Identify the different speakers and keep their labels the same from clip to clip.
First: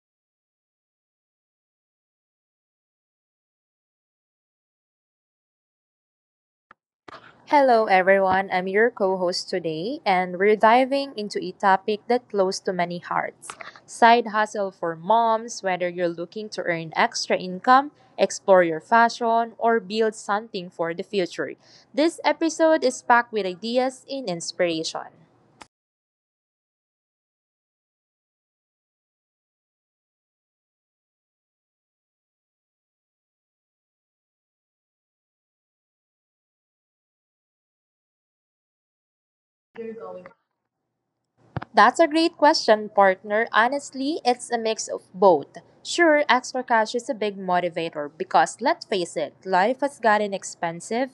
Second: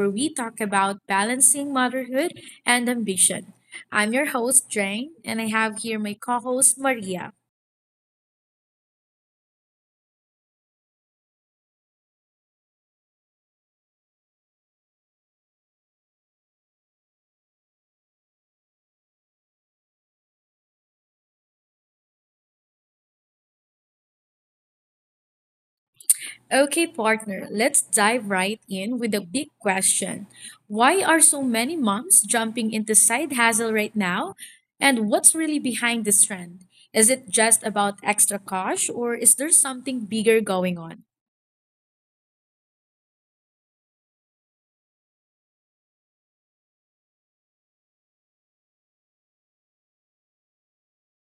Speaker 1: where we talk about balancing motherhood and ambition. I'm your host, Jane, and I have here my co host, Maria.
Speaker 2: Hello, everyone. I'm your co host today, and we're diving into a topic that's close to many hearts side hustle for moms, whether you're looking to earn extra income, explore your fashion, or build something for the future. This episode is packed with ideas and inspiration.
Speaker 1: Okay, partner, let's dive right in with a big question. Why are so many moms jumping into side hustle right now? And what's really behind this trend? Is it just about extra cash or is there something bigger going on?
Speaker 2: That's a great question, partner. Honestly, it's a mix of both. Sure, extra cash is a big motivator because let's face it, life has gotten expensive.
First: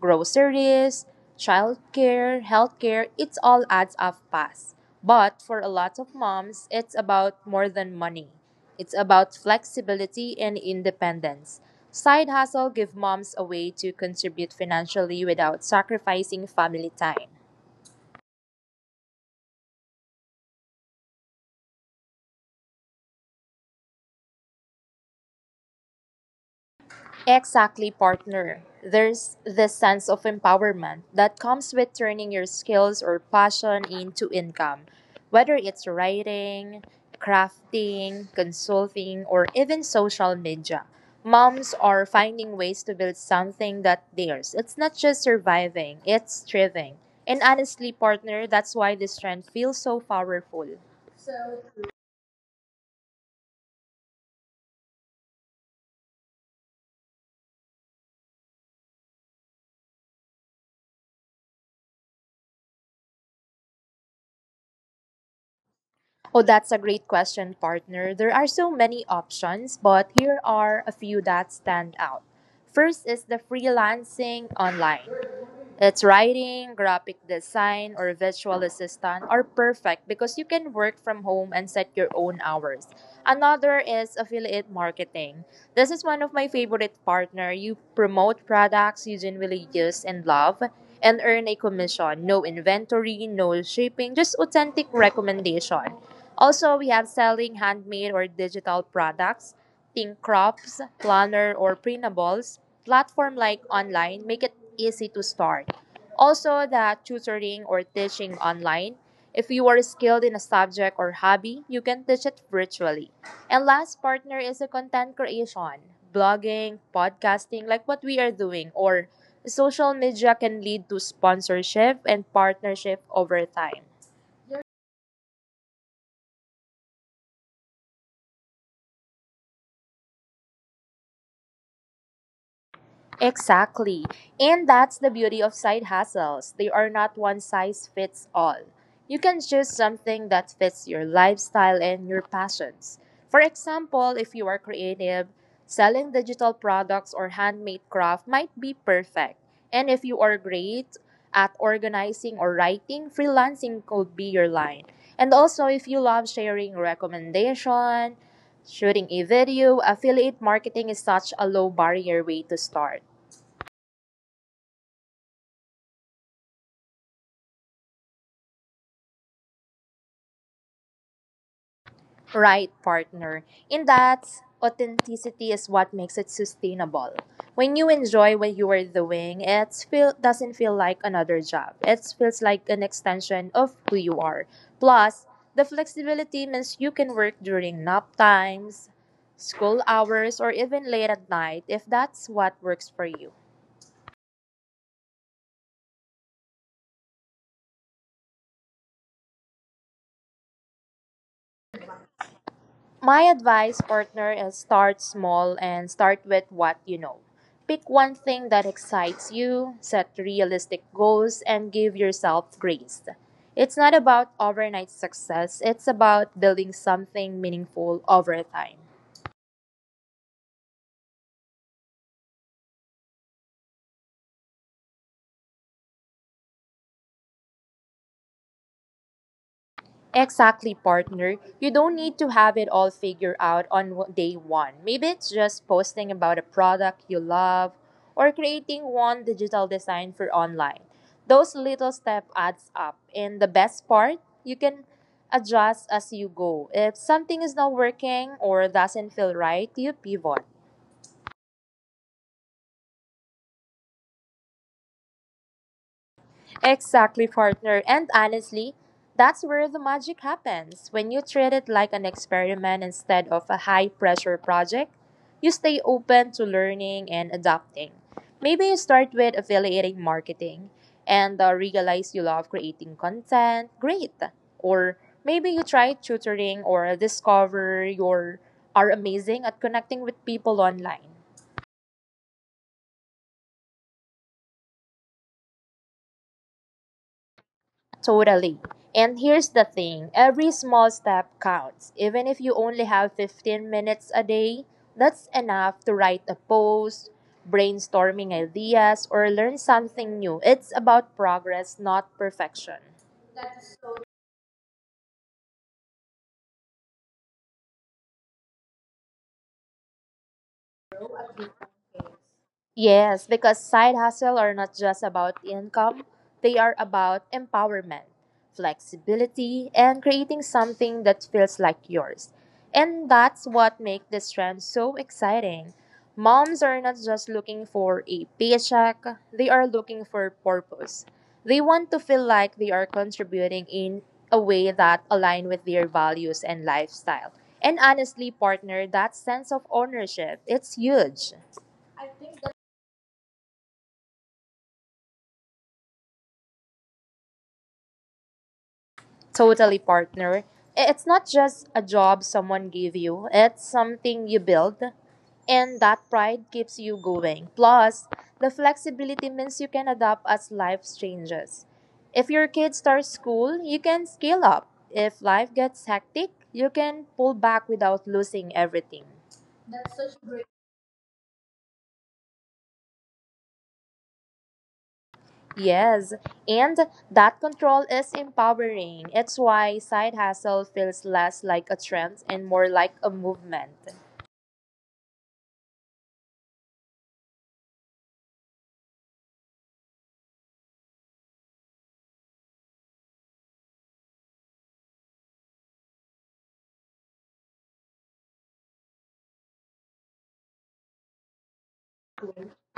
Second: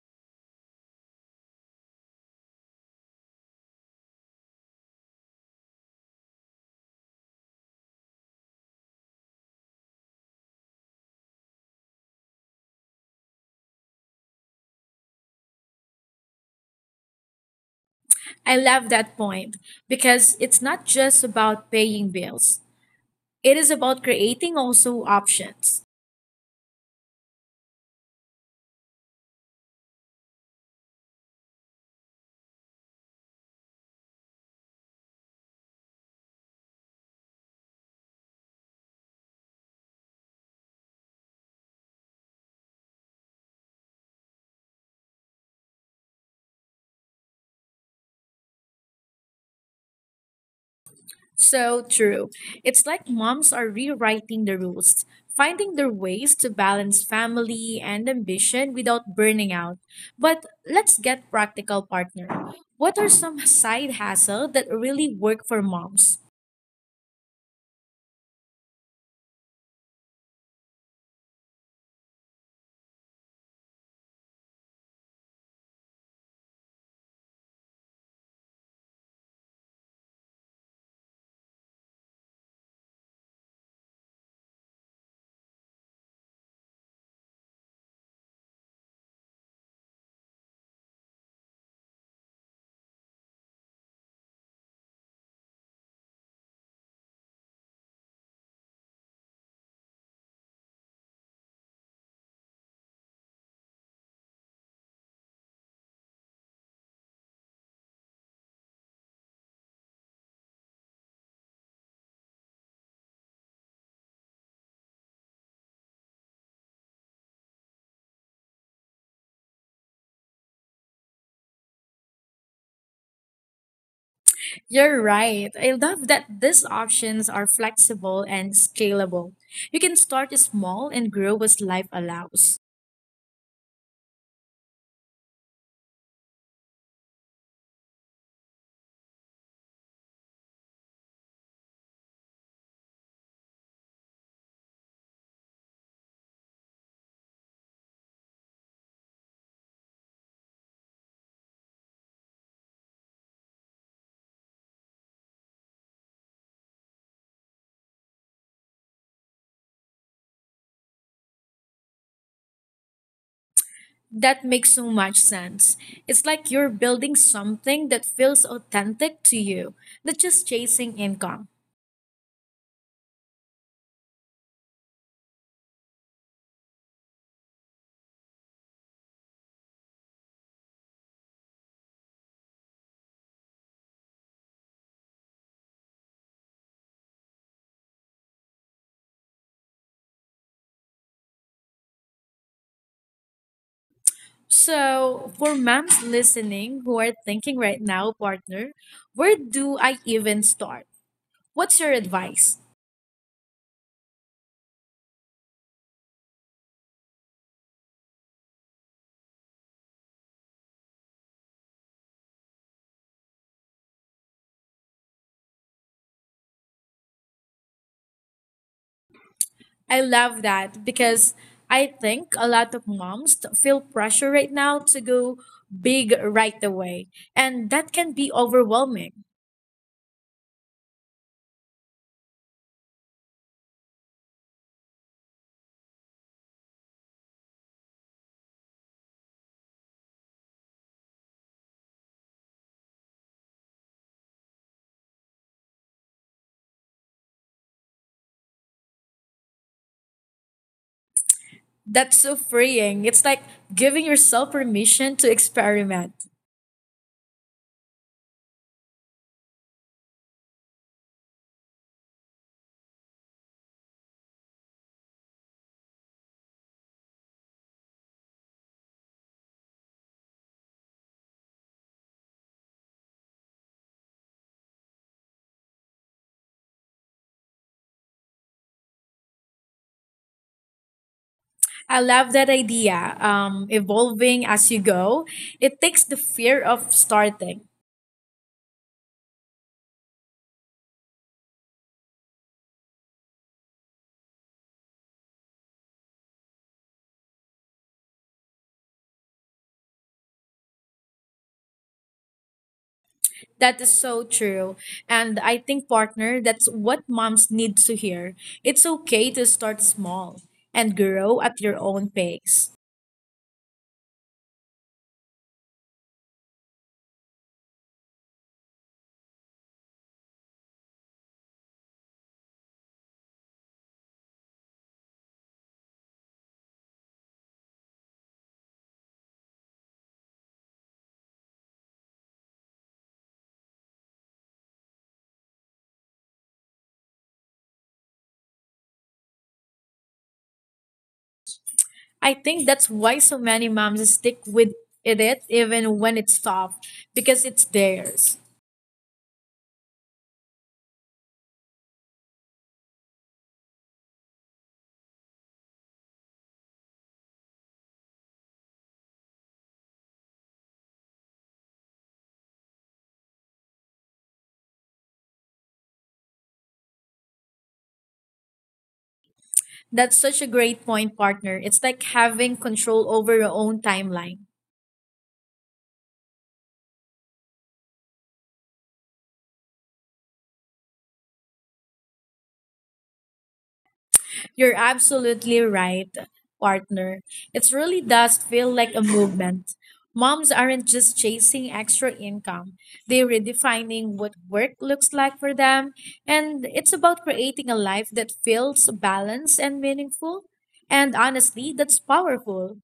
Speaker 2: Groceries, childcare, healthcare, it all adds up fast. But for a lot of moms, it's about more than money. It's about flexibility and independence. Side hustle give moms a way to contribute financially without sacrificing family time.
Speaker 1: I love that point because it's not just about paying bills. It is about creating also options.
Speaker 2: Exactly, partner. There's this sense of empowerment that comes with turning your skills or passion into income, whether it's writing, crafting, consulting, or even social media. Moms are finding ways to build something that theirs. It's not just surviving, it's thriving. And honestly, partner, that's why this trend feels so powerful.
Speaker 1: So true. It's like moms are rewriting the rules, finding their ways to balance family and ambition without burning out. But let's get practical, partner. What are some side hustle that really work for moms?
Speaker 2: Oh, that's a great question, partner. There are so many options, but here are a few that stand out. First is the freelancing online. It's writing, graphic design, or virtual assistant are perfect because you can work from home and set your own hours. Another is affiliate marketing. This is one of my favorite partner. You promote products you genuinely use and love and earn a commission. No inventory, no shipping, just authentic recommendation. Also, we have selling handmade or digital products, think crafts, planner, or printables platform like online make it easy to start. Also, the tutoring or teaching online. If you are skilled in a subject or hobby, you can teach it virtually. And last partner is the content creation. Blogging, podcasting, like what we are doing, or social media can lead to sponsorship and partnership over time.
Speaker 1: You're right. I love that these options are flexible and scalable. You can start small and grow as life allows.
Speaker 2: Exactly. And that's the beauty of side hustles. They are not one size fits all. You can choose something that fits your lifestyle and your passions. For example, if you are creative, selling digital products or handmade craft might be perfect. And if you are great at organizing or writing, freelancing could be your line. And also, if you love sharing recommendation, shooting a video, affiliate marketing is such a low barrier way to start.
Speaker 1: That makes so much sense. It's like you're building something that feels authentic to you, not just chasing income.
Speaker 2: Right, partner. In that, authenticity is what makes it sustainable. When you enjoy what you are doing, doesn't feel like another job. It feels like an extension of who you are. Plus, the flexibility means you can work during nap times, school hours, or even late at night if that's what works for you.
Speaker 1: So, for moms listening who are thinking right now, partner, where do I even start? What's your advice?
Speaker 2: My advice, partner, is start small and start with what you know. Pick one thing that excites you, set realistic goals, and give yourself grace. It's not about overnight success, it's about building something meaningful over time.
Speaker 1: I love that because I think a lot of moms feel pressure right now to go big right away, and that can be overwhelming.
Speaker 2: Exactly, partner. You don't need to have it all figured out on day one. Maybe it's just posting about a product you love or creating one digital design for online. Those little step adds up. And the best part, you can adjust as you go. If something is not working or doesn't feel right, you pivot.
Speaker 1: That's so freeing. It's like giving yourself permission to experiment.
Speaker 2: Exactly, partner. And honestly, that's where the magic happens. When you treat it like an experiment instead of a high pressure project, you stay open to learning and adapting. Maybe you start with affiliate marketing and realize you love creating content. Great. Or maybe you try tutoring or discover you are amazing at connecting with people online.
Speaker 1: I love that idea. Evolving as you go, it takes the fear of starting.
Speaker 2: Totally. And here's the thing every small step counts. Even if you only have 15 minutes a day, that's enough to write a post, brainstorming ideas, or learn something new. It's about progress, not perfection.
Speaker 1: That is so true. And I think, partner, that's what moms need to hear. It's okay to start small and grow at your own pace.
Speaker 2: Yes, because side hustle are not just about income, they are about empowerment, flexibility, and creating something that feels like yours. And that's what makes this trend so exciting. Moms are not just looking for a paycheck, they are looking for purpose. They want to feel like they are contributing in a way that align with their values and lifestyle. And honestly, partner, that sense of ownership, it's huge.
Speaker 1: I think that's why so many moms stick with it even when it's tough, because it's theirs.
Speaker 2: Totally, partner. It's not just a job someone gave you, it's something you build. And that pride keeps you going. Plus, the flexibility means you can adapt as life changes. If your kid starts school, you can scale up. If life gets hectic, you can pull back without losing everything.
Speaker 1: That's such a great point, partner. It's like having control over your own timeline.
Speaker 2: Yes, and that control is empowering. It's why side hustle feels less like a trend and more like a movement.
Speaker 1: You're absolutely right, partner. It really does feel like a movement. Moms aren't just chasing extra income, they're redefining what work looks like for them. And it's about creating a life that feels balanced and meaningful. And honestly, that's powerful.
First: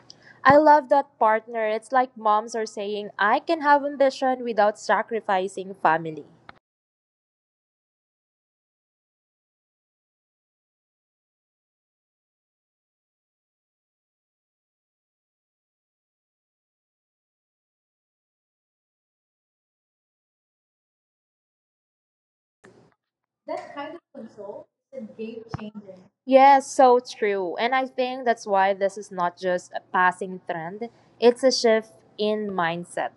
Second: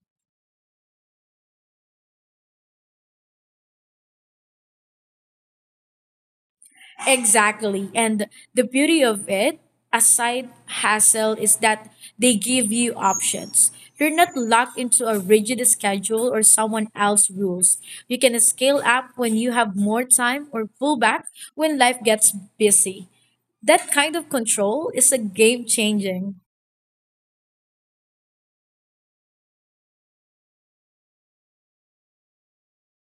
Speaker 2: I love that partner. It's like moms are saying, I can have ambition without sacrificing family.
Speaker 1: Exactly. And the beauty of it, aside hassle, is that they give you options. You're not locked into a rigid schedule or someone else's rules. You can scale up when you have more time or pull back when life gets busy. That kind of control is a game changing.
Speaker 2: Yes, so true. And I think that's why this is not just a passing trend, it's a shift in mindset.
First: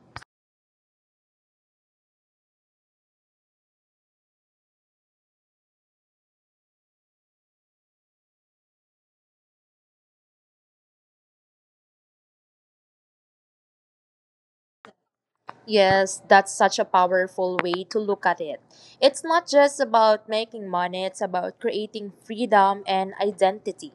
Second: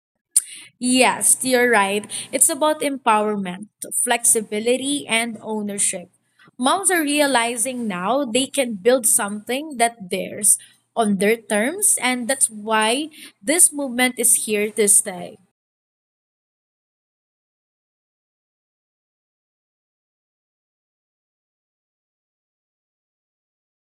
Speaker 1: Yes, you're right. It's about empowerment, flexibility, and ownership. Moms are realizing now they can build something that theirs on their terms, and that's why this movement is here to stay.
Speaker 2: Yes, that's such a powerful way to look at it. It's not just about making money, it's about creating freedom and identity.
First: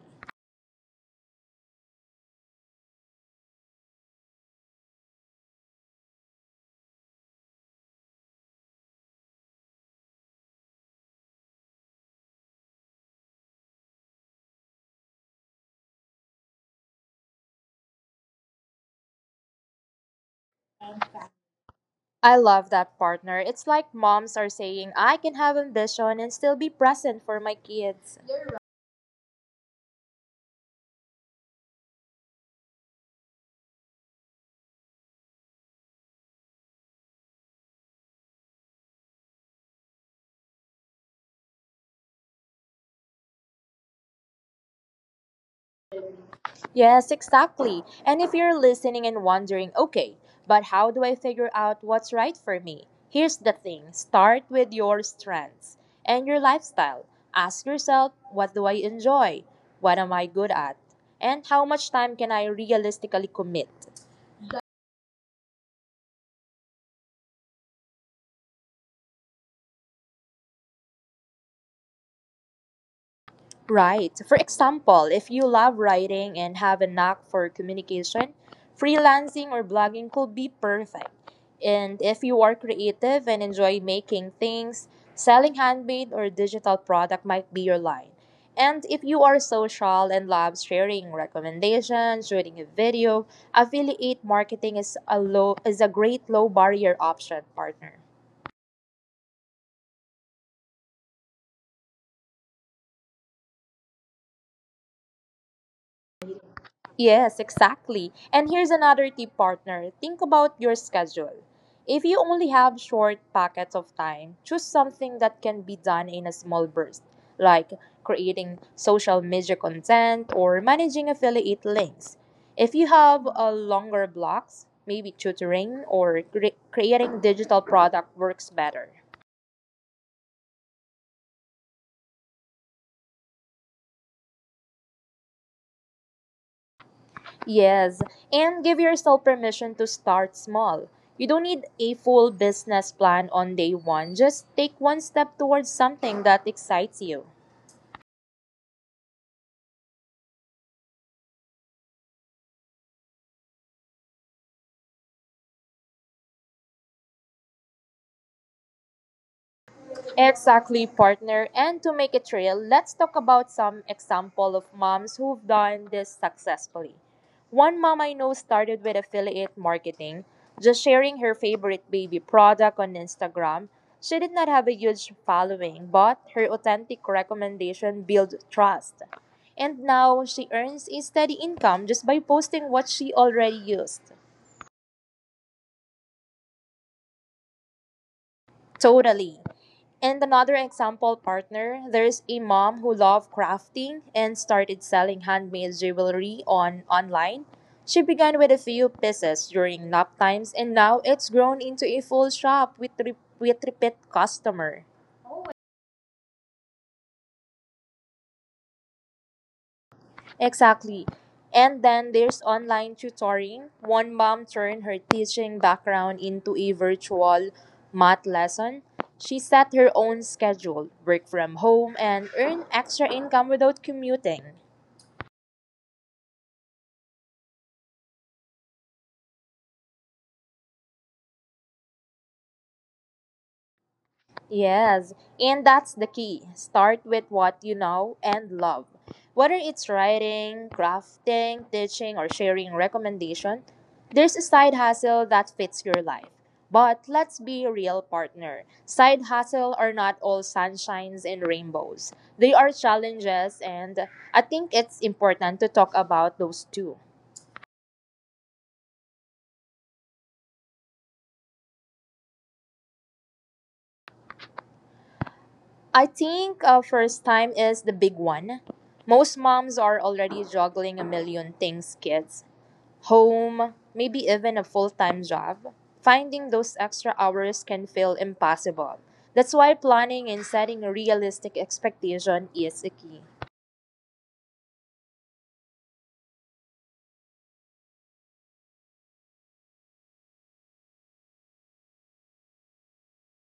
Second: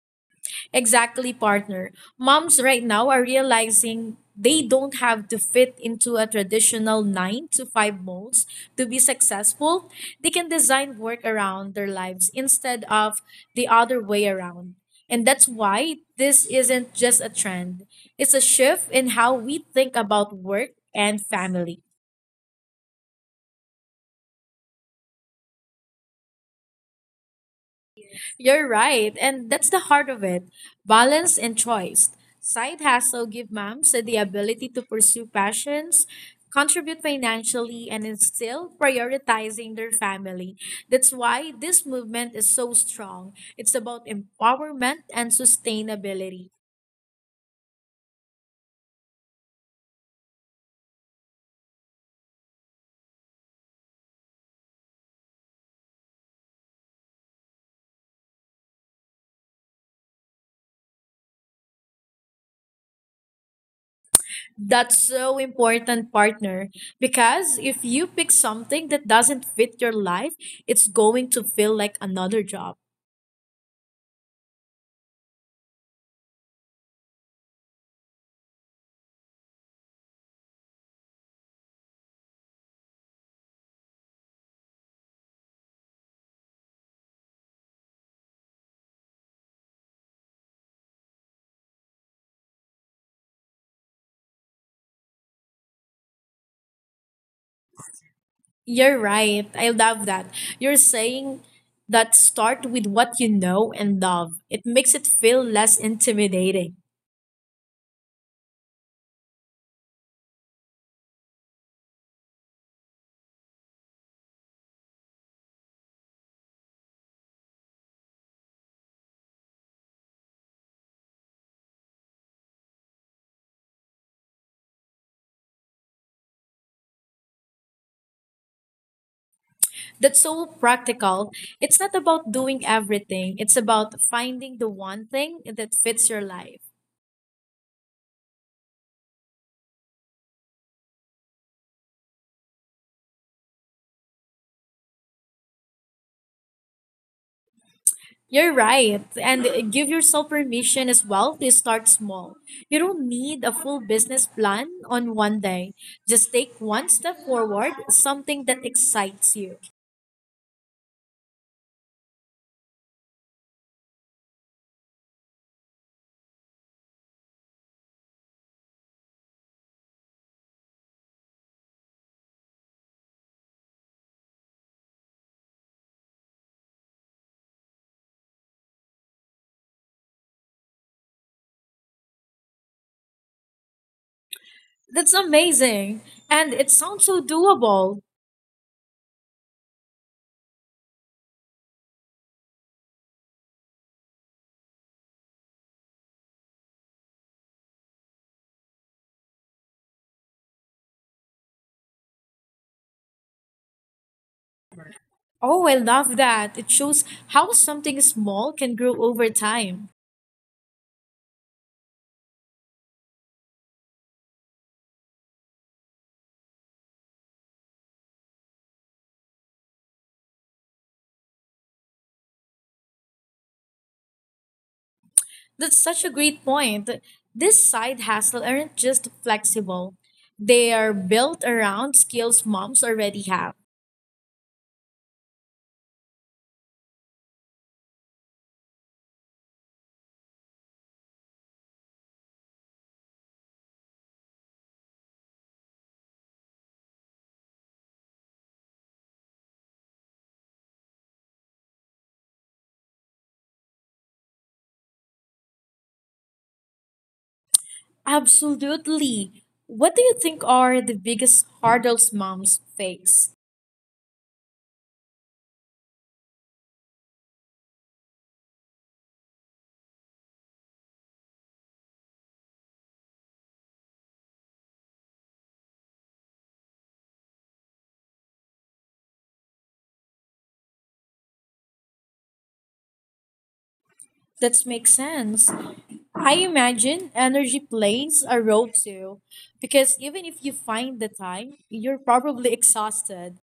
Speaker 1: Exactly, partner. Moms right now are realizing they don't have to fit into a traditional nine to five molds to be successful. They can design work around their lives instead of the other way around. And that's why this isn't just a trend, it's a shift in how we think about work and family.
Speaker 2: I love that partner. It's like moms are saying, I can have ambition and still be present for my kids.
Speaker 1: You're right, and that's the heart of it balance and choice. Side hustle give moms the ability to pursue passions, contribute financially, and instill prioritizing their family. That's why this movement is so strong. It's about empowerment and sustainability.
Speaker 2: Yes, exactly. And if you're listening and wondering, okay, but how do I figure out what's right for me? Here's the thing start with your strengths and your lifestyle. Ask yourself, what do I enjoy? What am I good at? And how much time can I realistically commit?
Speaker 1: That's so important, partner, because if you pick something that doesn't fit your life, it's going to feel like another job.
Speaker 2: Right. For example, if you love writing and have a knack for communication, freelancing or blogging could be perfect. And if you are creative and enjoy making things, selling handmade or digital product might be your line. And if you are social and love sharing recommendations, shooting a video, affiliate marketing is a great low barrier option, partner.
Speaker 1: You're right. I love that. You're saying that start with what you know and love. It makes it feel less intimidating.
Speaker 2: Yes, exactly. And here's another tip, partner. Think about your schedule. If you only have short pockets of time, choose something that can be done in a small burst, like creating social media content or managing affiliate links. If you have a longer blocks, maybe tutoring or creating digital product works better.
Speaker 1: That's so practical. It's not about doing everything, it's about finding the one thing that fits your life.
Speaker 2: Yes, and give yourself permission to start small. You don't need a full business plan on day one. Just take one step towards something that excites you.
Speaker 1: You're right. And give yourself permission as well to start small. You don't need a full business plan on one day. Just take one step forward, something that excites you.
Speaker 2: Exactly, partner. And to make it real, let's talk about some example of moms who've done this successfully. One mom I know started with affiliate marketing, just sharing her favorite baby product on Instagram. She did not have a huge following, but her authentic recommendation built trust. And now she earns a steady income just by posting what she already used.
Speaker 1: That's amazing. And it sounds so doable.
Speaker 2: Totally. And another example partner, there's a mom who loved crafting and started selling handmade jewelry on online. She began with a few pieces during nap times and now it's grown into a full shop with with repeat customer.
Speaker 1: Oh, I love that. It shows how something small can grow over time.
Speaker 2: Exactly. And then there's online tutoring. One mom turned her teaching background into a virtual math lesson. She set her own schedule, work from home, and earn extra income without commuting.
Speaker 1: That's such a great point. This side hustle aren't just flexible. They are built around skills moms already have.
Speaker 2: Yes, and that's the key. Start with what you know and love. Whether it's writing, crafting, teaching, or sharing recommendation, there's a side hustle that fits your life. But let's be real, partner. Side hustle are not all sunshines and rainbows. They are challenges, and I think it's important to talk about those too.
Speaker 1: Absolutely. What do you think are the biggest hurdles moms face?
Speaker 2: I think first time is the big one. Most moms are already juggling a million things, kids home, maybe even a full time job, finding those extra hours can feel impossible. That's why planning and setting a realistic expectation is a key.
Speaker 1: That makes sense. I imagine energy plays a role too, because even if you find the time, you're probably exhausted.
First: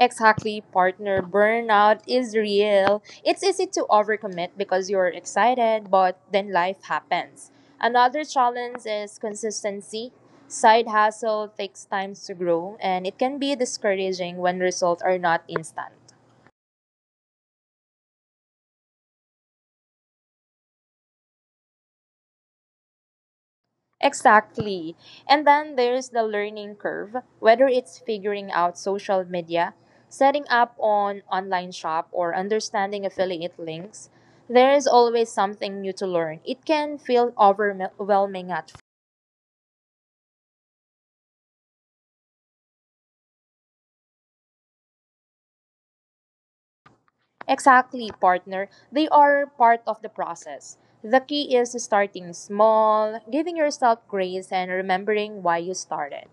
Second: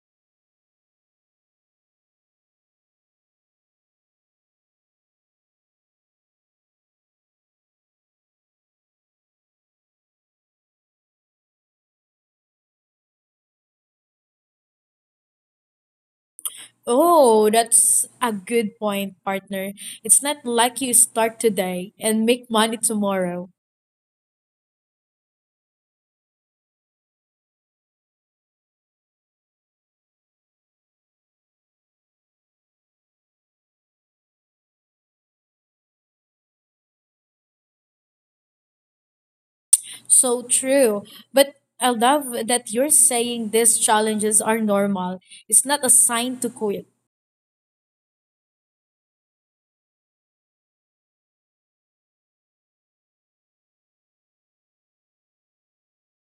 Speaker 2: Exactly, partner burnout is real. It's easy to overcommit because you're excited, but then life happens. Another challenge is consistency. Side hustle takes time to grow, and it can be discouraging when results are not instant.
Speaker 1: Oh, that's a good point, partner. It's not like you start today and make money tomorrow.
Speaker 2: Exactly. And then there's the learning curve, whether it's figuring out social media, setting up an online shop or understanding affiliate links, there is always something new to learn. It can feel overwhelming at first.
Speaker 1: So true. But I love that you're saying these challenges are normal. It's not a sign to quit.
Speaker 2: Exactly, partner. They are part of the process. The key is starting small, giving yourself grace and remembering why you started.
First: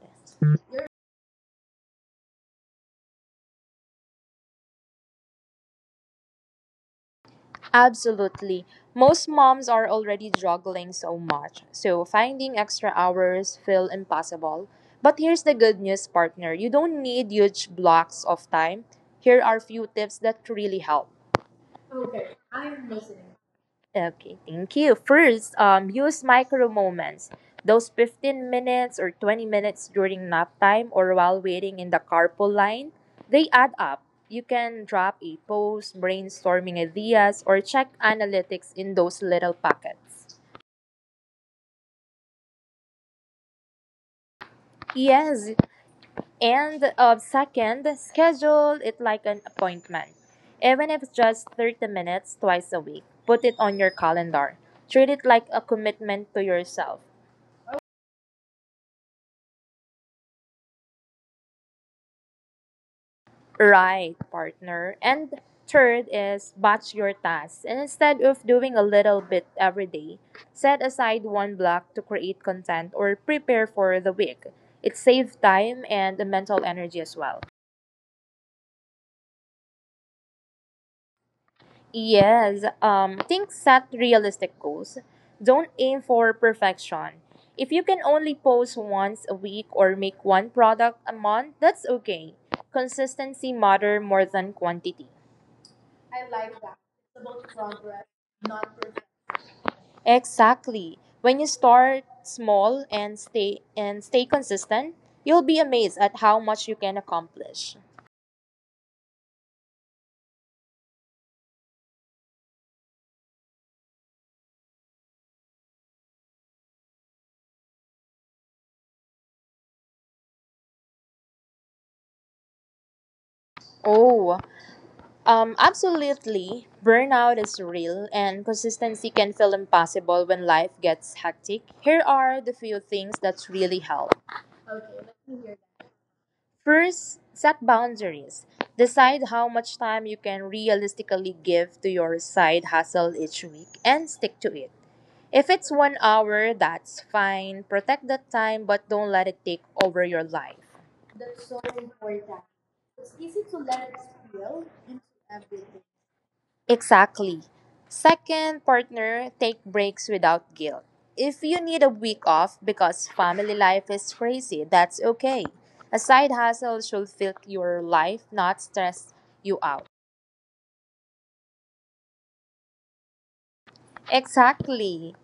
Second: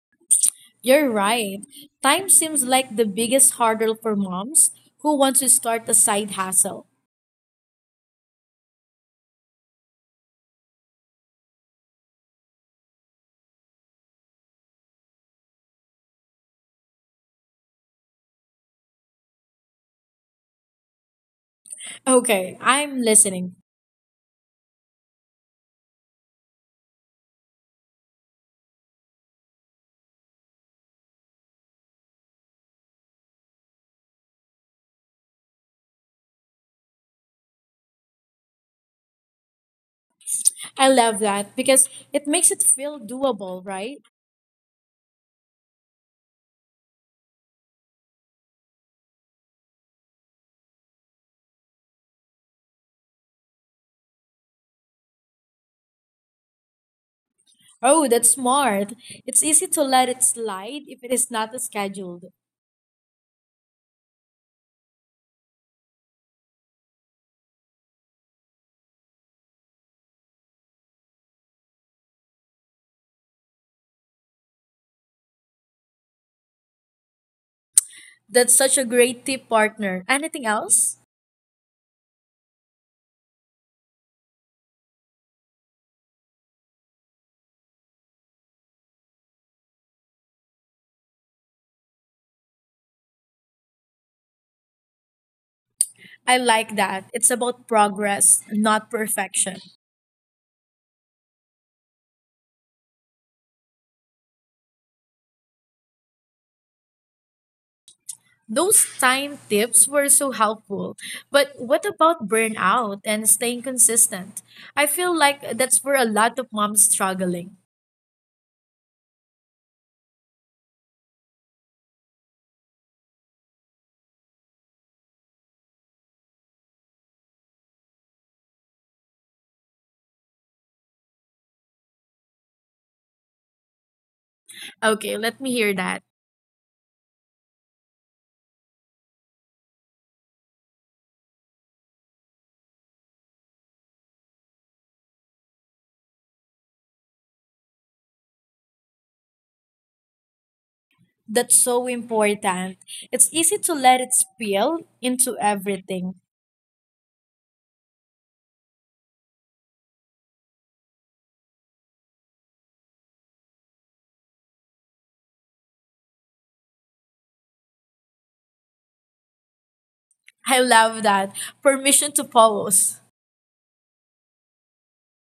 Speaker 1: You're right. Time seems like the biggest hurdle for moms who want to start a side hustle.
Speaker 2: Absolutely. Most moms are already juggling so much, so finding extra hours feel impossible. But here's the good news, partner. You don't need huge blocks of time. Here are few tips that really help.
Speaker 1: Okay, I'm listening.
Speaker 2: Okay, thank you. First, use micro moments. Those 15 minutes or 20 minutes during nap time or while waiting in the carpool line, they add up. You can drop a post, brainstorming ideas, or check analytics in those little pockets.
Speaker 1: I love that because it makes it feel doable, right?
Speaker 2: Yes, and second, schedule it like an appointment. Even if it's just 30 minutes twice a week, put it on your calendar. Treat it like a commitment to yourself.
Speaker 1: Oh, that's smart. It's easy to let it slide if it is not scheduled.
Speaker 2: Right, partner. And third is batch your tasks. And instead of doing a little bit every day, set aside one block to create content or prepare for the week. It saves time and mental energy as well.
Speaker 1: That's such a great tip, partner. Anything else?
Speaker 2: Yes, think set realistic goals. Don't aim for perfection. If you can only post once a week or make one product a month, that's okay. Consistency matter more than quantity.
Speaker 1: I like that. It's about progress, not perfection.
Speaker 2: Exactly. When you start small and stay consistent, you'll be amazed at how much you can accomplish.
Speaker 1: Those time tips were so helpful. But what about burnout and staying consistent? I feel like that's where a lot of moms struggling.
Speaker 2: Oh, absolutely. Burnout is real and consistency can feel impossible when life gets hectic. Here are the few things that really help.
Speaker 1: Okay, let me hear that.
Speaker 2: First, set boundaries. Decide how much time you can realistically give to your side hustle each week and stick to it. If it's 1 hour, that's fine. Protect the time, but don't let it take over your life.
Speaker 1: That's so important. It's easy to let it spill into everything.
Speaker 2: Exactly. Second, partner, take breaks without guilt. If you need a week off because family life is crazy, that's okay. A side hustle should fill your life, not stress you out.
Speaker 1: I love that. Permission to pause.
Speaker 2: Exactly.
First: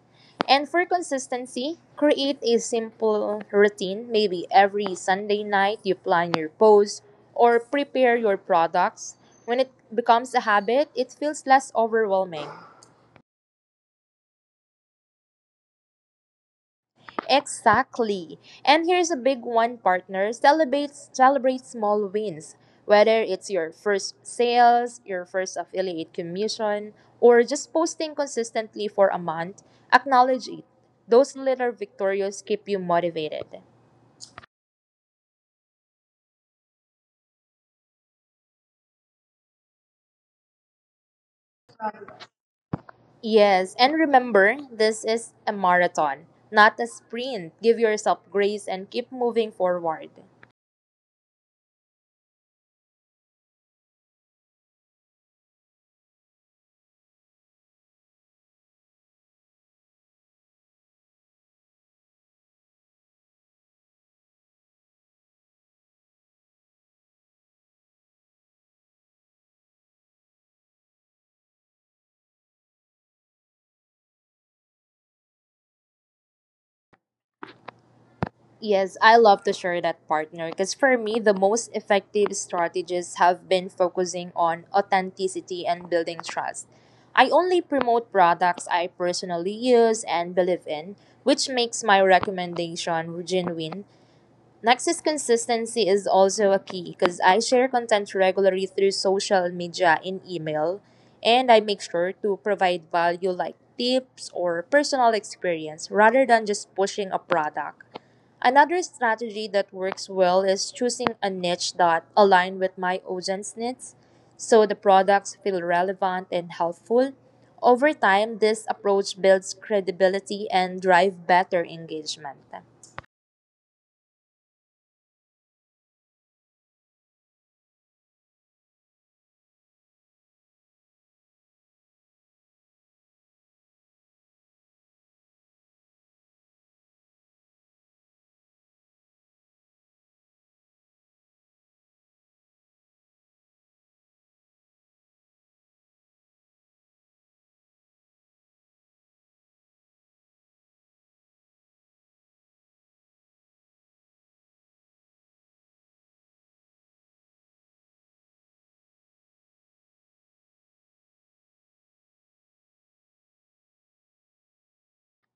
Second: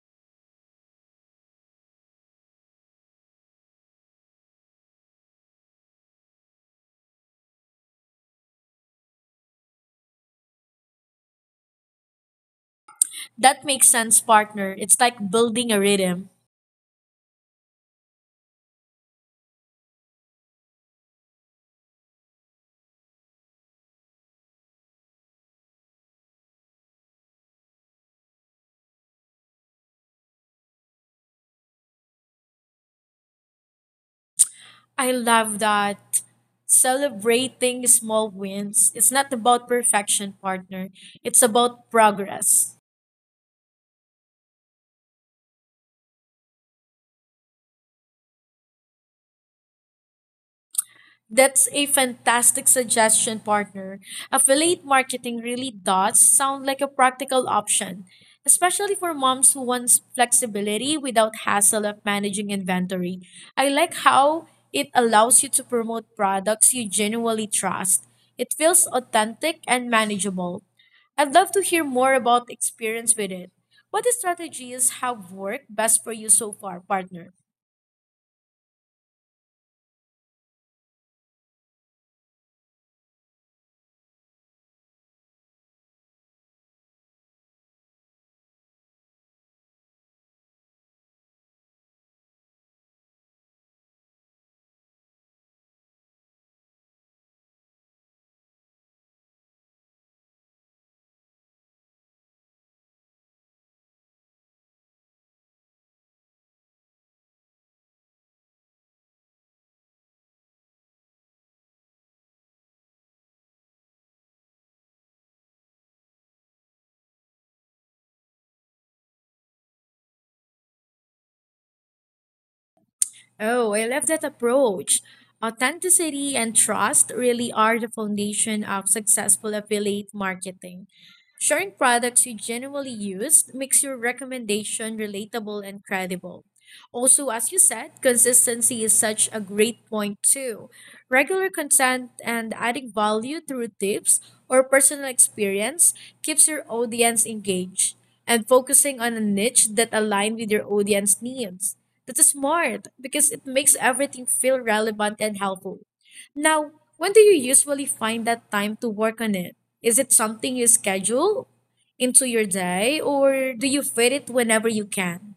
Speaker 2: And for consistency, create a simple routine. Maybe every Sunday night you plan your post or prepare your products. When it becomes a habit, it feels less overwhelming.
Speaker 1: That makes sense, partner. It's like building a rhythm.
Speaker 2: Exactly. And here's a big one, partner. Celebrate small wins. Whether it's your first sales, your first affiliate commission, or just posting consistently for a month, acknowledge it. Those little victories keep you motivated.
Speaker 1: I love that. Celebrating small wins. It's not about perfection, partner. It's about progress.
Speaker 2: Yes, and remember, this is a marathon, not a sprint. Give yourself grace and keep moving forward.
Speaker 1: That's a fantastic suggestion, partner. Affiliate marketing really does sound like a practical option, especially for moms who want flexibility without hassle of managing inventory. I like how it allows you to promote products you genuinely trust. It feels authentic and manageable. I'd love to hear more about experience with it. What strategies have worked best for you so far, partner?
Speaker 2: Yes, I love to share that partner because for me, the most effective strategies have been focusing on authenticity and building trust. I only promote products I personally use and believe in, which makes my recommendation genuine. Next is consistency is also a key because I share content regularly through social media and email, and I make sure to provide value like tips or personal experience rather than just pushing a product. Another strategy that works well is choosing a niche that align with my audience needs so the products feel relevant and helpful. Over time, this approach builds credibility and drive better engagement.
Speaker 1: Oh, I love that approach. Authenticity and trust really are the foundation of successful affiliate marketing. Sharing products you genuinely use makes your recommendation relatable and credible. Also, as you said, consistency is such a great point too. Regular content and adding value through tips or personal experience keeps your audience engaged and focusing on a niche that aligns with your audience needs. That is smart because it makes everything feel relevant and helpful. Now, when do you usually find that time to work on it? Is it something you schedule into your day or do you fit it whenever you can?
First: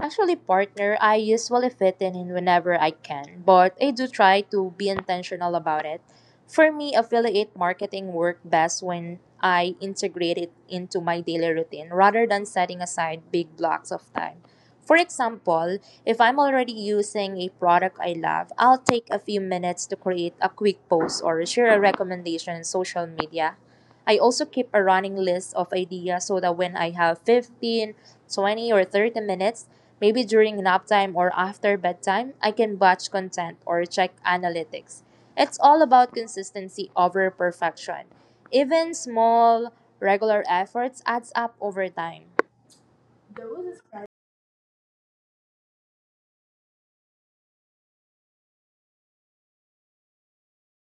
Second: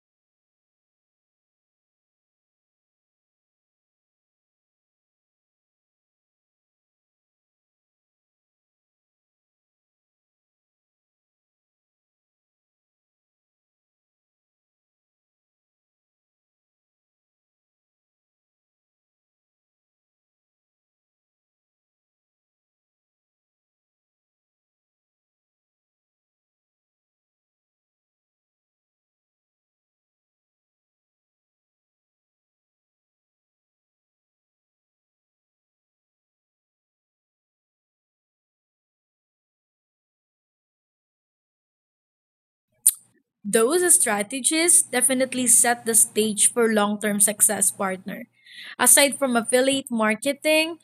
Speaker 2: Actually, partner, I usually fit in whenever I can, but I do try to be intentional about it. For me, affiliate marketing work best when I integrate it into my daily routine rather than setting aside big blocks of time. For example, if I'm already using a product I love, I'll take a few minutes to create a quick post or share a recommendation on social media. I also keep a running list of ideas so that when I have 15, 20, or 30 minutes, maybe during nap time or after bedtime, I can batch content or check analytics. It's all about consistency over perfection. Even small, regular efforts adds up over time.
Speaker 1: Those strategies definitely set the stage for long term success, partner. Aside from affiliate marketing,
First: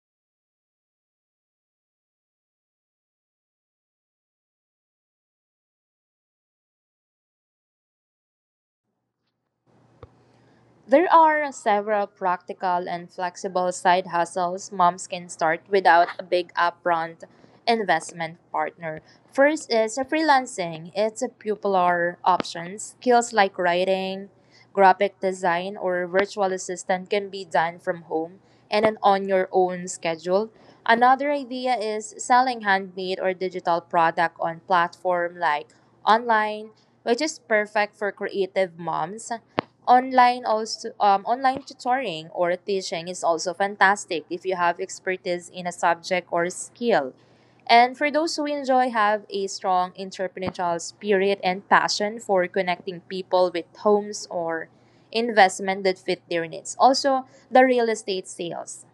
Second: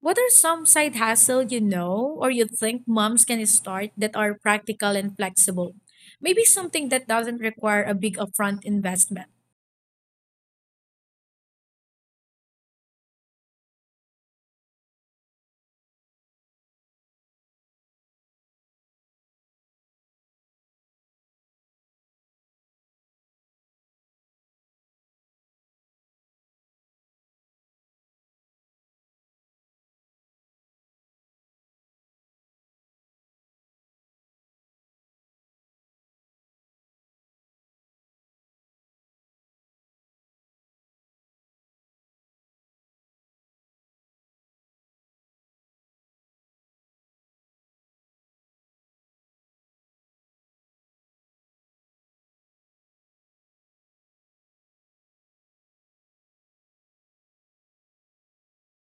Speaker 1: what are some side hustle you know or you think moms can start that are practical and flexible? Maybe something that doesn't require a big upfront investment.
Speaker 2: There are several practical and flexible side hustles moms can start without a big upfront investment, partner. First is freelancing. It's a popular option. Skills like writing, graphic design, or virtual assistant can be done from home and then on your own schedule. Another idea is selling handmade or digital product on platform like online, which is perfect for creative moms online. Also, online tutoring or teaching is also fantastic if you have expertise in a subject or skill, and for those who enjoy have a strong entrepreneurial spirit and passion for connecting people with homes or investment that fit their needs, also the real estate sales.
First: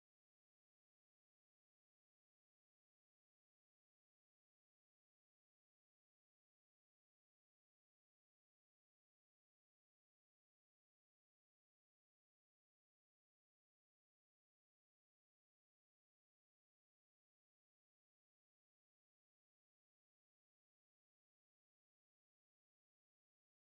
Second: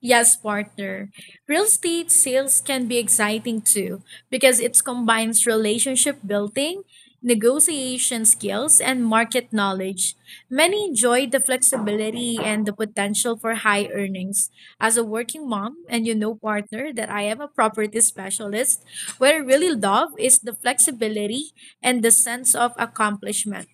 Speaker 1: Yes, partner. Real estate sales can be exciting too because it combines relationship building, negotiation skills, and market knowledge. Many enjoy the flexibility and the potential for high earnings. As a working mom, and you know, partner, that I am a property specialist, what I really love is the flexibility and the sense of accomplishment.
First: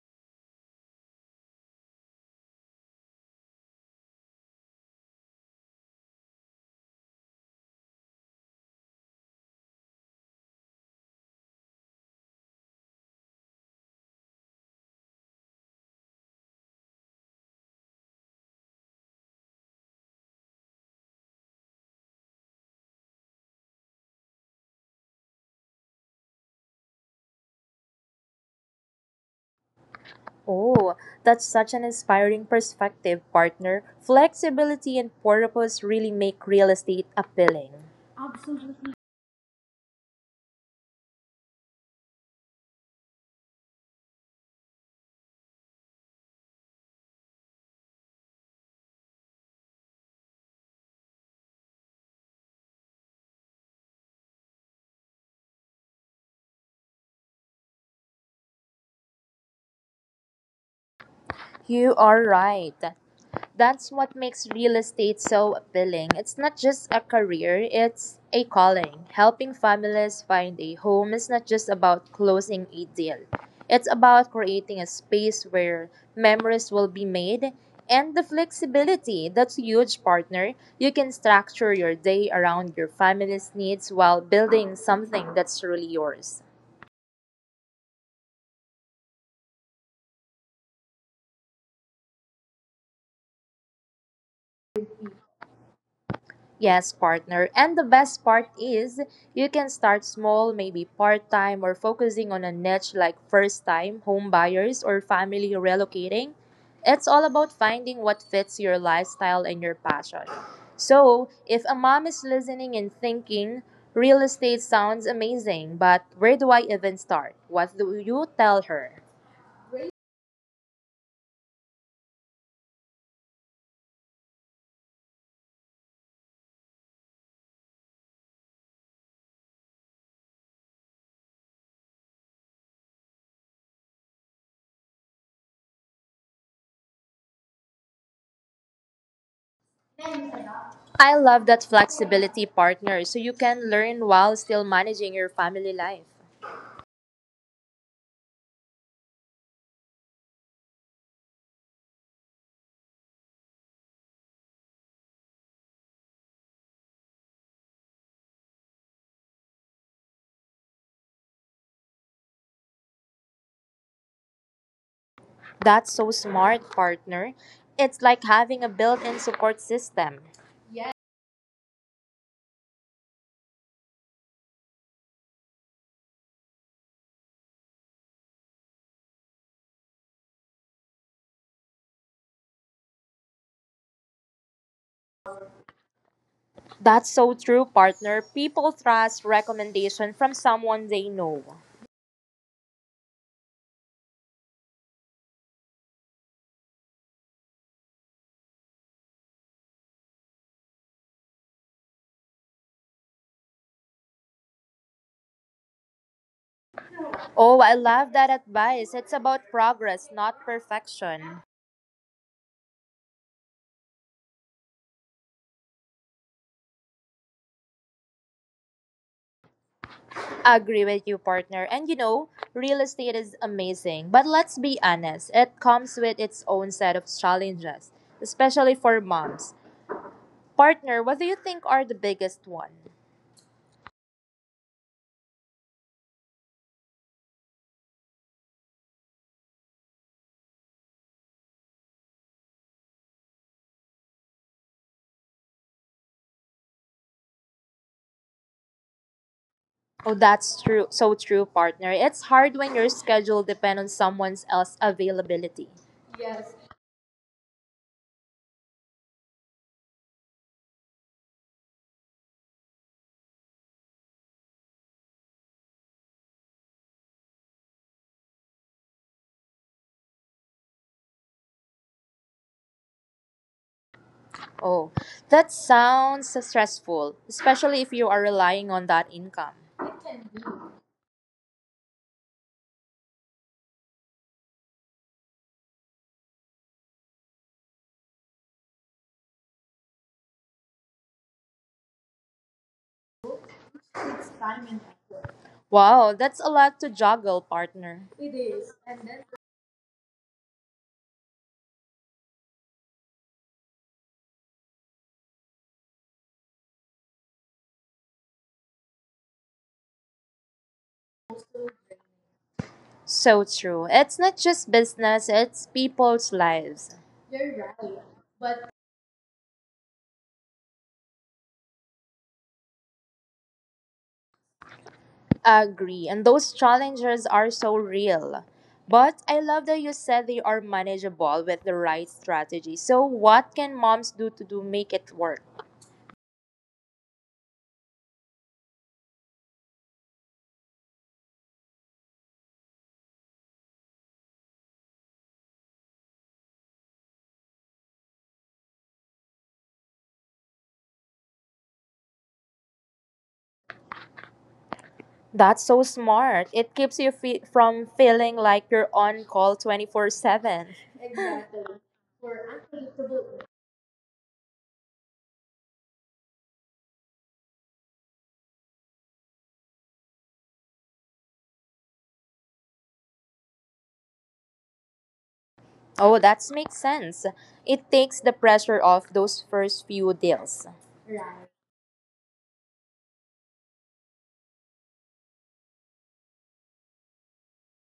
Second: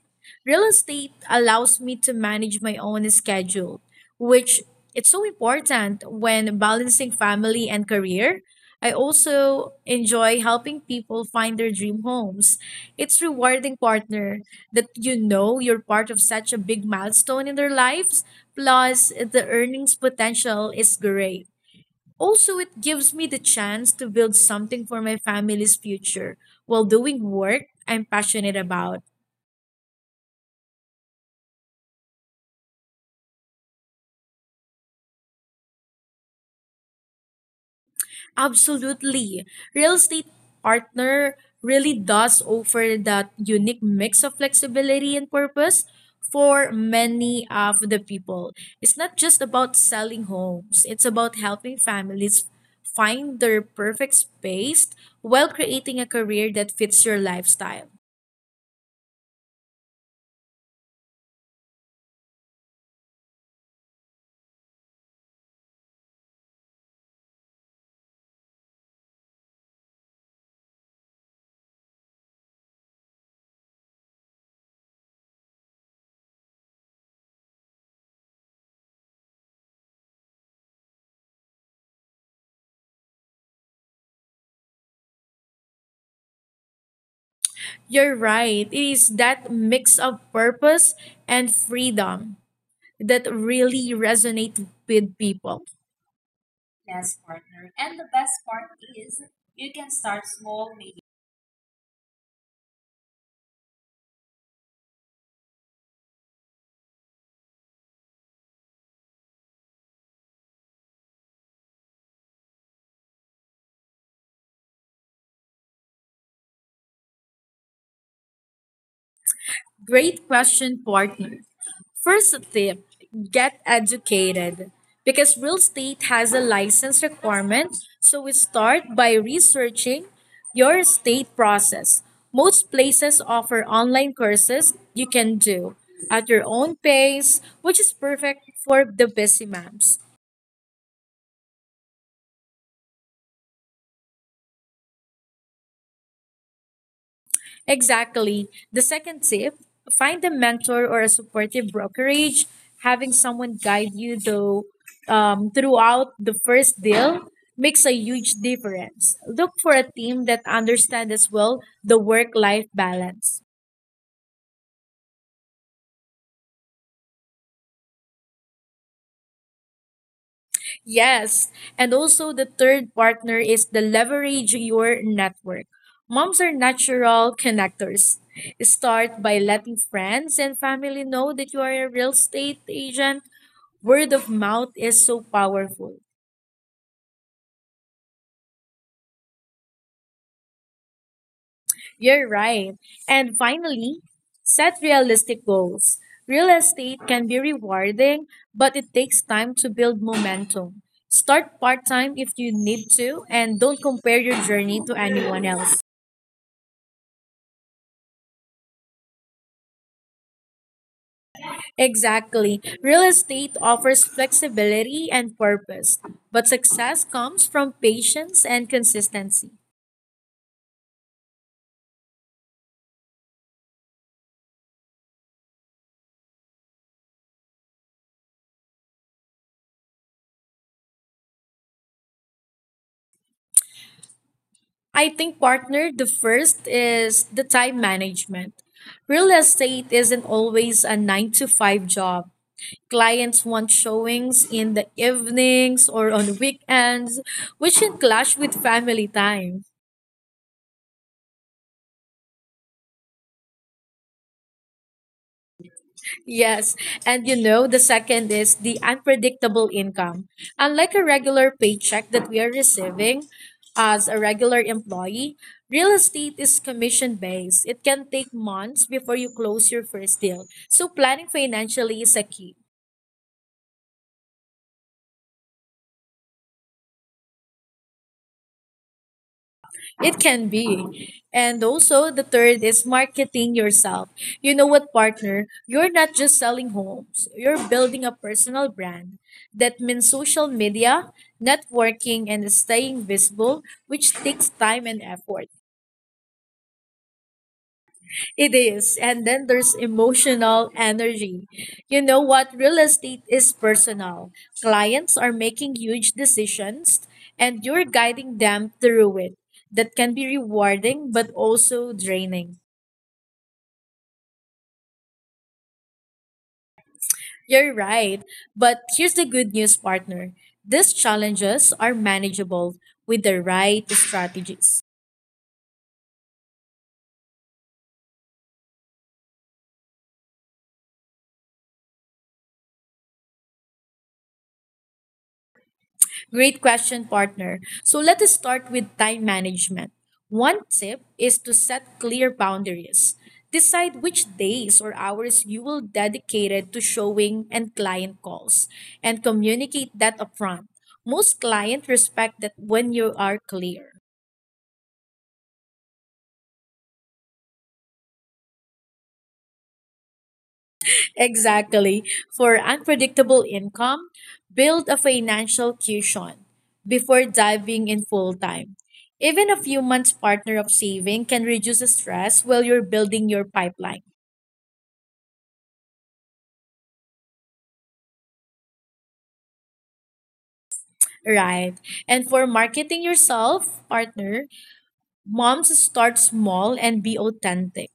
Speaker 1: Real estate allows me to manage my own schedule, which it's so important when balancing family and career. I also enjoy helping people find their dream homes. It's rewarding partner that you know you're part of such a big milestone in their lives, plus the earnings potential is great. Also, it gives me the chance to build something for my family's future while doing work I'm passionate about.
Speaker 2: Oh, that's such an inspiring perspective, partner. Flexibility and purpose really make real estate appealing.
Speaker 1: Absolutely. Real estate partner really does offer that unique mix of flexibility and purpose for many of the people. It's not just about selling homes, it's about helping families find their perfect space while creating a career that fits your lifestyle.
Speaker 2: You are right. That's what makes real estate so appealing. It's not just a career, it's a calling. Helping families find a home is not just about closing a deal, it's about creating a space where memories will be made, and the flexibility. That's huge, partner. You can structure your day around your family's needs while building something that's truly yours.
Speaker 1: You're right. It is that mix of purpose and freedom that really resonate with people.
Speaker 2: Yes, partner. And the best part is you can start small, maybe part time, or focusing on a niche like first time home buyers or family relocating. It's all about finding what fits your lifestyle and your passion. So, if a mom is listening and thinking, real estate sounds amazing, but where do I even start? What do you tell her?
Speaker 1: Great question, partner. First tip get educated. Because real estate has a license requirement, so we start by researching your estate process. Most places offer online courses you can do at your own pace, which is perfect for the busy moms.
Speaker 2: I love that flexibility, partner, so you can learn while still managing your family life.
Speaker 1: Exactly. The second tip, find a mentor or a supportive brokerage. Having someone guide you though throughout the first deal makes a huge difference. Look for a team that understands as well the work-life balance.
Speaker 2: That's so smart, partner. It's like having a built in support system.
Speaker 1: Yes, and also the third partner is the leverage your network. Moms are natural connectors. Start by letting friends and family know that you are a real estate agent. Word of mouth is so powerful.
Speaker 2: That's so true, partner. People trust recommendation from someone they know.
Speaker 1: You're right. And finally, set realistic goals. Real estate can be rewarding, but it takes time to build momentum. Start part time if you need to, and don't compare your journey to anyone else.
Speaker 2: Oh, I love that advice. It's about progress, not perfection.
Speaker 1: Exactly. Real estate offers flexibility and purpose, but success comes from patience and consistency.
Speaker 2: Agree with you, partner. And you know, real estate is amazing. But let's be honest, it comes with its own set of challenges, especially for moms. Partner, what do you think are the biggest one?
Speaker 1: I think partner, the first is the time management. Real estate isn't always a 9 to 5 job. Clients want showings in the evenings or on weekends, which can clash with family time.
Speaker 2: Oh, that's true. So true, partner. It's hard when your schedule depends on someone else's availability.
Speaker 1: Yes. And you know, the second is the unpredictable income. Unlike a regular paycheck that we are receiving as a regular employee, real estate is commission based. It can take months before you close your first deal. So, planning financially is a key.
Speaker 2: Oh, that sounds stressful, especially if you are relying on that income.
Speaker 1: It can be. And also, the third is marketing yourself. You know what, partner? You're not just selling homes, you're building a personal brand. That means social media, networking, and staying visible, which takes time and effort.
Speaker 2: Wow, that's a lot to juggle, partner.
Speaker 1: It is. And then there's emotional energy. You know what? Real estate is personal. Clients are making huge decisions and you're guiding them through it. That can be rewarding but also draining.
Speaker 2: So true. It's not just business, it's people's lives.
Speaker 1: You're right. But here's the good news, partner. These challenges are manageable with the right strategies.
Speaker 2: Agree. And those challenges are so real. But I love that you said they are manageable with the right strategy. So, what can moms do to do make it work?
Speaker 1: Great question, partner. So let us start with time management. One tip is to set clear boundaries. Decide which days or hours you will dedicate it to showing and client calls and communicate that upfront. Most clients respect that when you are clear.
Speaker 2: That's so smart. It keeps you from feeling like you're on call 24/7.
Speaker 1: Exactly. For unpredictable income, build a financial cushion before diving in full time. Even a few months partner of saving can reduce the stress while you're building your pipeline.
Speaker 2: Oh, that makes sense. It takes the pressure off those first few deals.
Speaker 1: Right. And for marketing yourself, partner, moms start small and be authentic.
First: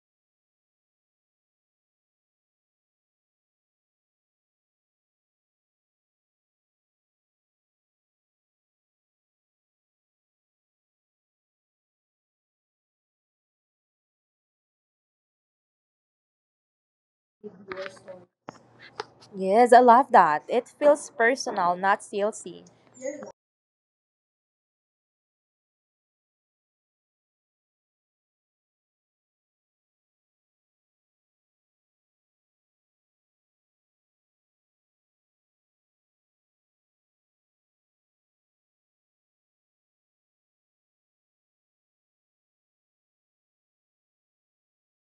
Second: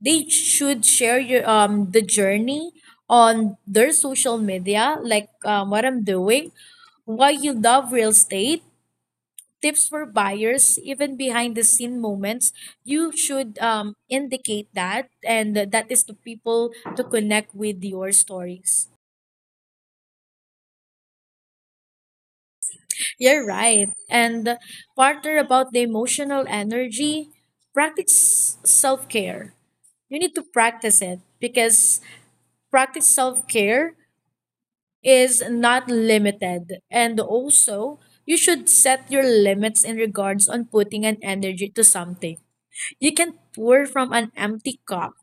Speaker 1: They should share your the journey on their social media, like, what I'm doing, why you love real estate tips for buyers even behind the scene moments you should indicate that and that is to people to connect with your stories.
Speaker 2: Yes, I love that. It feels personal, not salesy.
Speaker 1: You're right. And partner about the emotional energy practice self-care, you need to practice it because practice self-care is not limited and also you should set your limits in regards on putting an energy to something. You can pour from an empty cup.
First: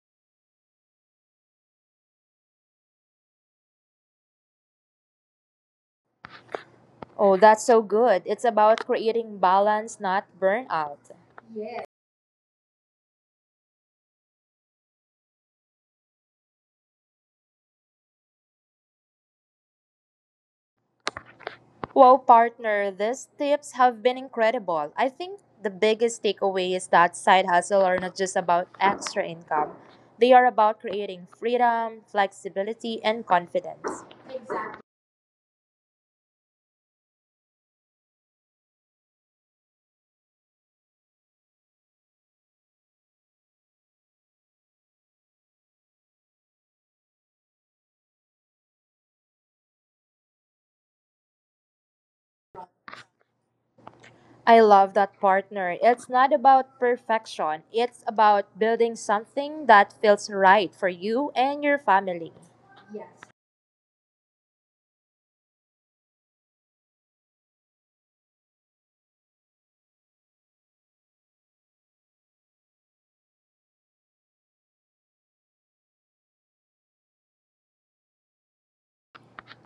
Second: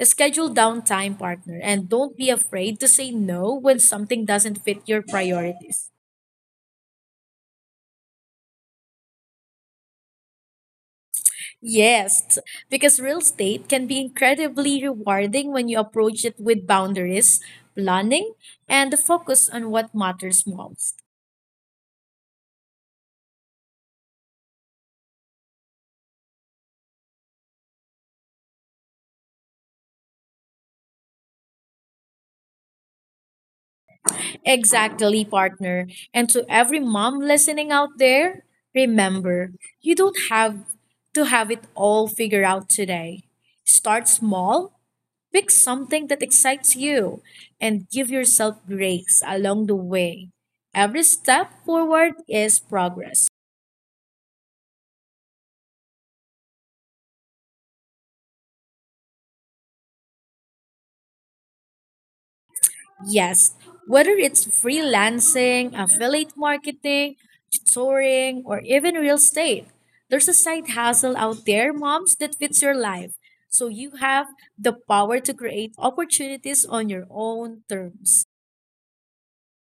Speaker 1: Schedule downtime, partner, and don't be afraid to say no when something doesn't fit your priorities.
Speaker 2: Oh, that's so good. It's about creating balance, not burnout.
Speaker 1: Yes, because real estate can be incredibly rewarding when you approach it with boundaries, planning, and the focus on what matters most.
Speaker 2: Wow, partner, these tips have been incredible. I think the biggest takeaway is that side hustle are not just about extra income. They are about creating freedom, flexibility, and confidence.
Speaker 1: Exactly, partner. And to every mom listening out there, remember, you don't have to have it all figured out today. Start small. Pick something that excites you and give yourself breaks along the way. Every step forward is progress.
Speaker 2: I love that, partner. It's not about perfection. It's about building something that feels right for you and your family.
Speaker 1: Yes, whether it's freelancing, affiliate marketing, touring, or even real estate, there's a side hustle out there, moms, that fits your life. So you have the power to create opportunities on your own terms.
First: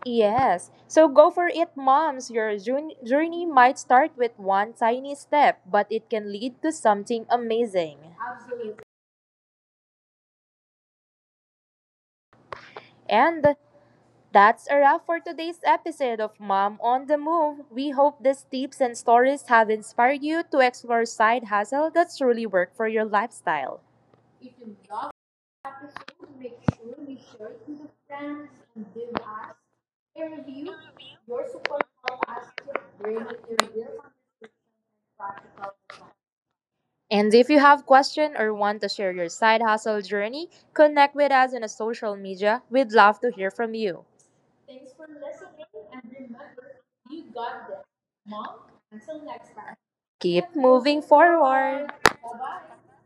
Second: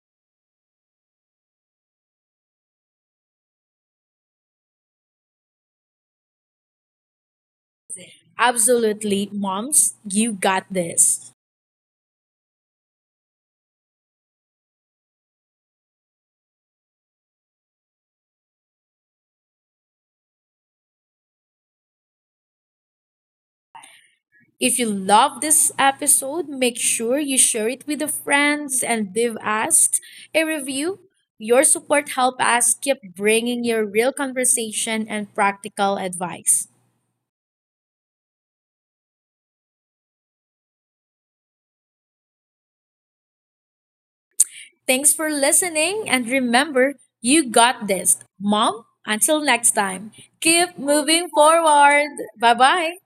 Speaker 2: Yes. So go for it, moms. Your journey might start with one tiny step, but it can lead to something amazing.
Speaker 1: Absolutely, moms, you got this.
Speaker 2: And that's a wrap for today's episode of Mom on the Move. We hope these tips and stories have inspired you to explore side hustle that truly work for your lifestyle.
Speaker 1: If you love this episode, make sure you share it with your friends and leave us a review. Your support helps us keep bringing you real conversation and practical advice.
Speaker 2: And if you have question or want to share your side hustle journey, connect with us on a social media. We'd love to hear from you.
Speaker 1: Thanks for listening and remember, you got this. Mom, until next time,
Speaker 2: Keep
Speaker 1: keep
Speaker 2: moving
Speaker 1: moving
Speaker 2: forward.
Speaker 1: forward. Bye-bye.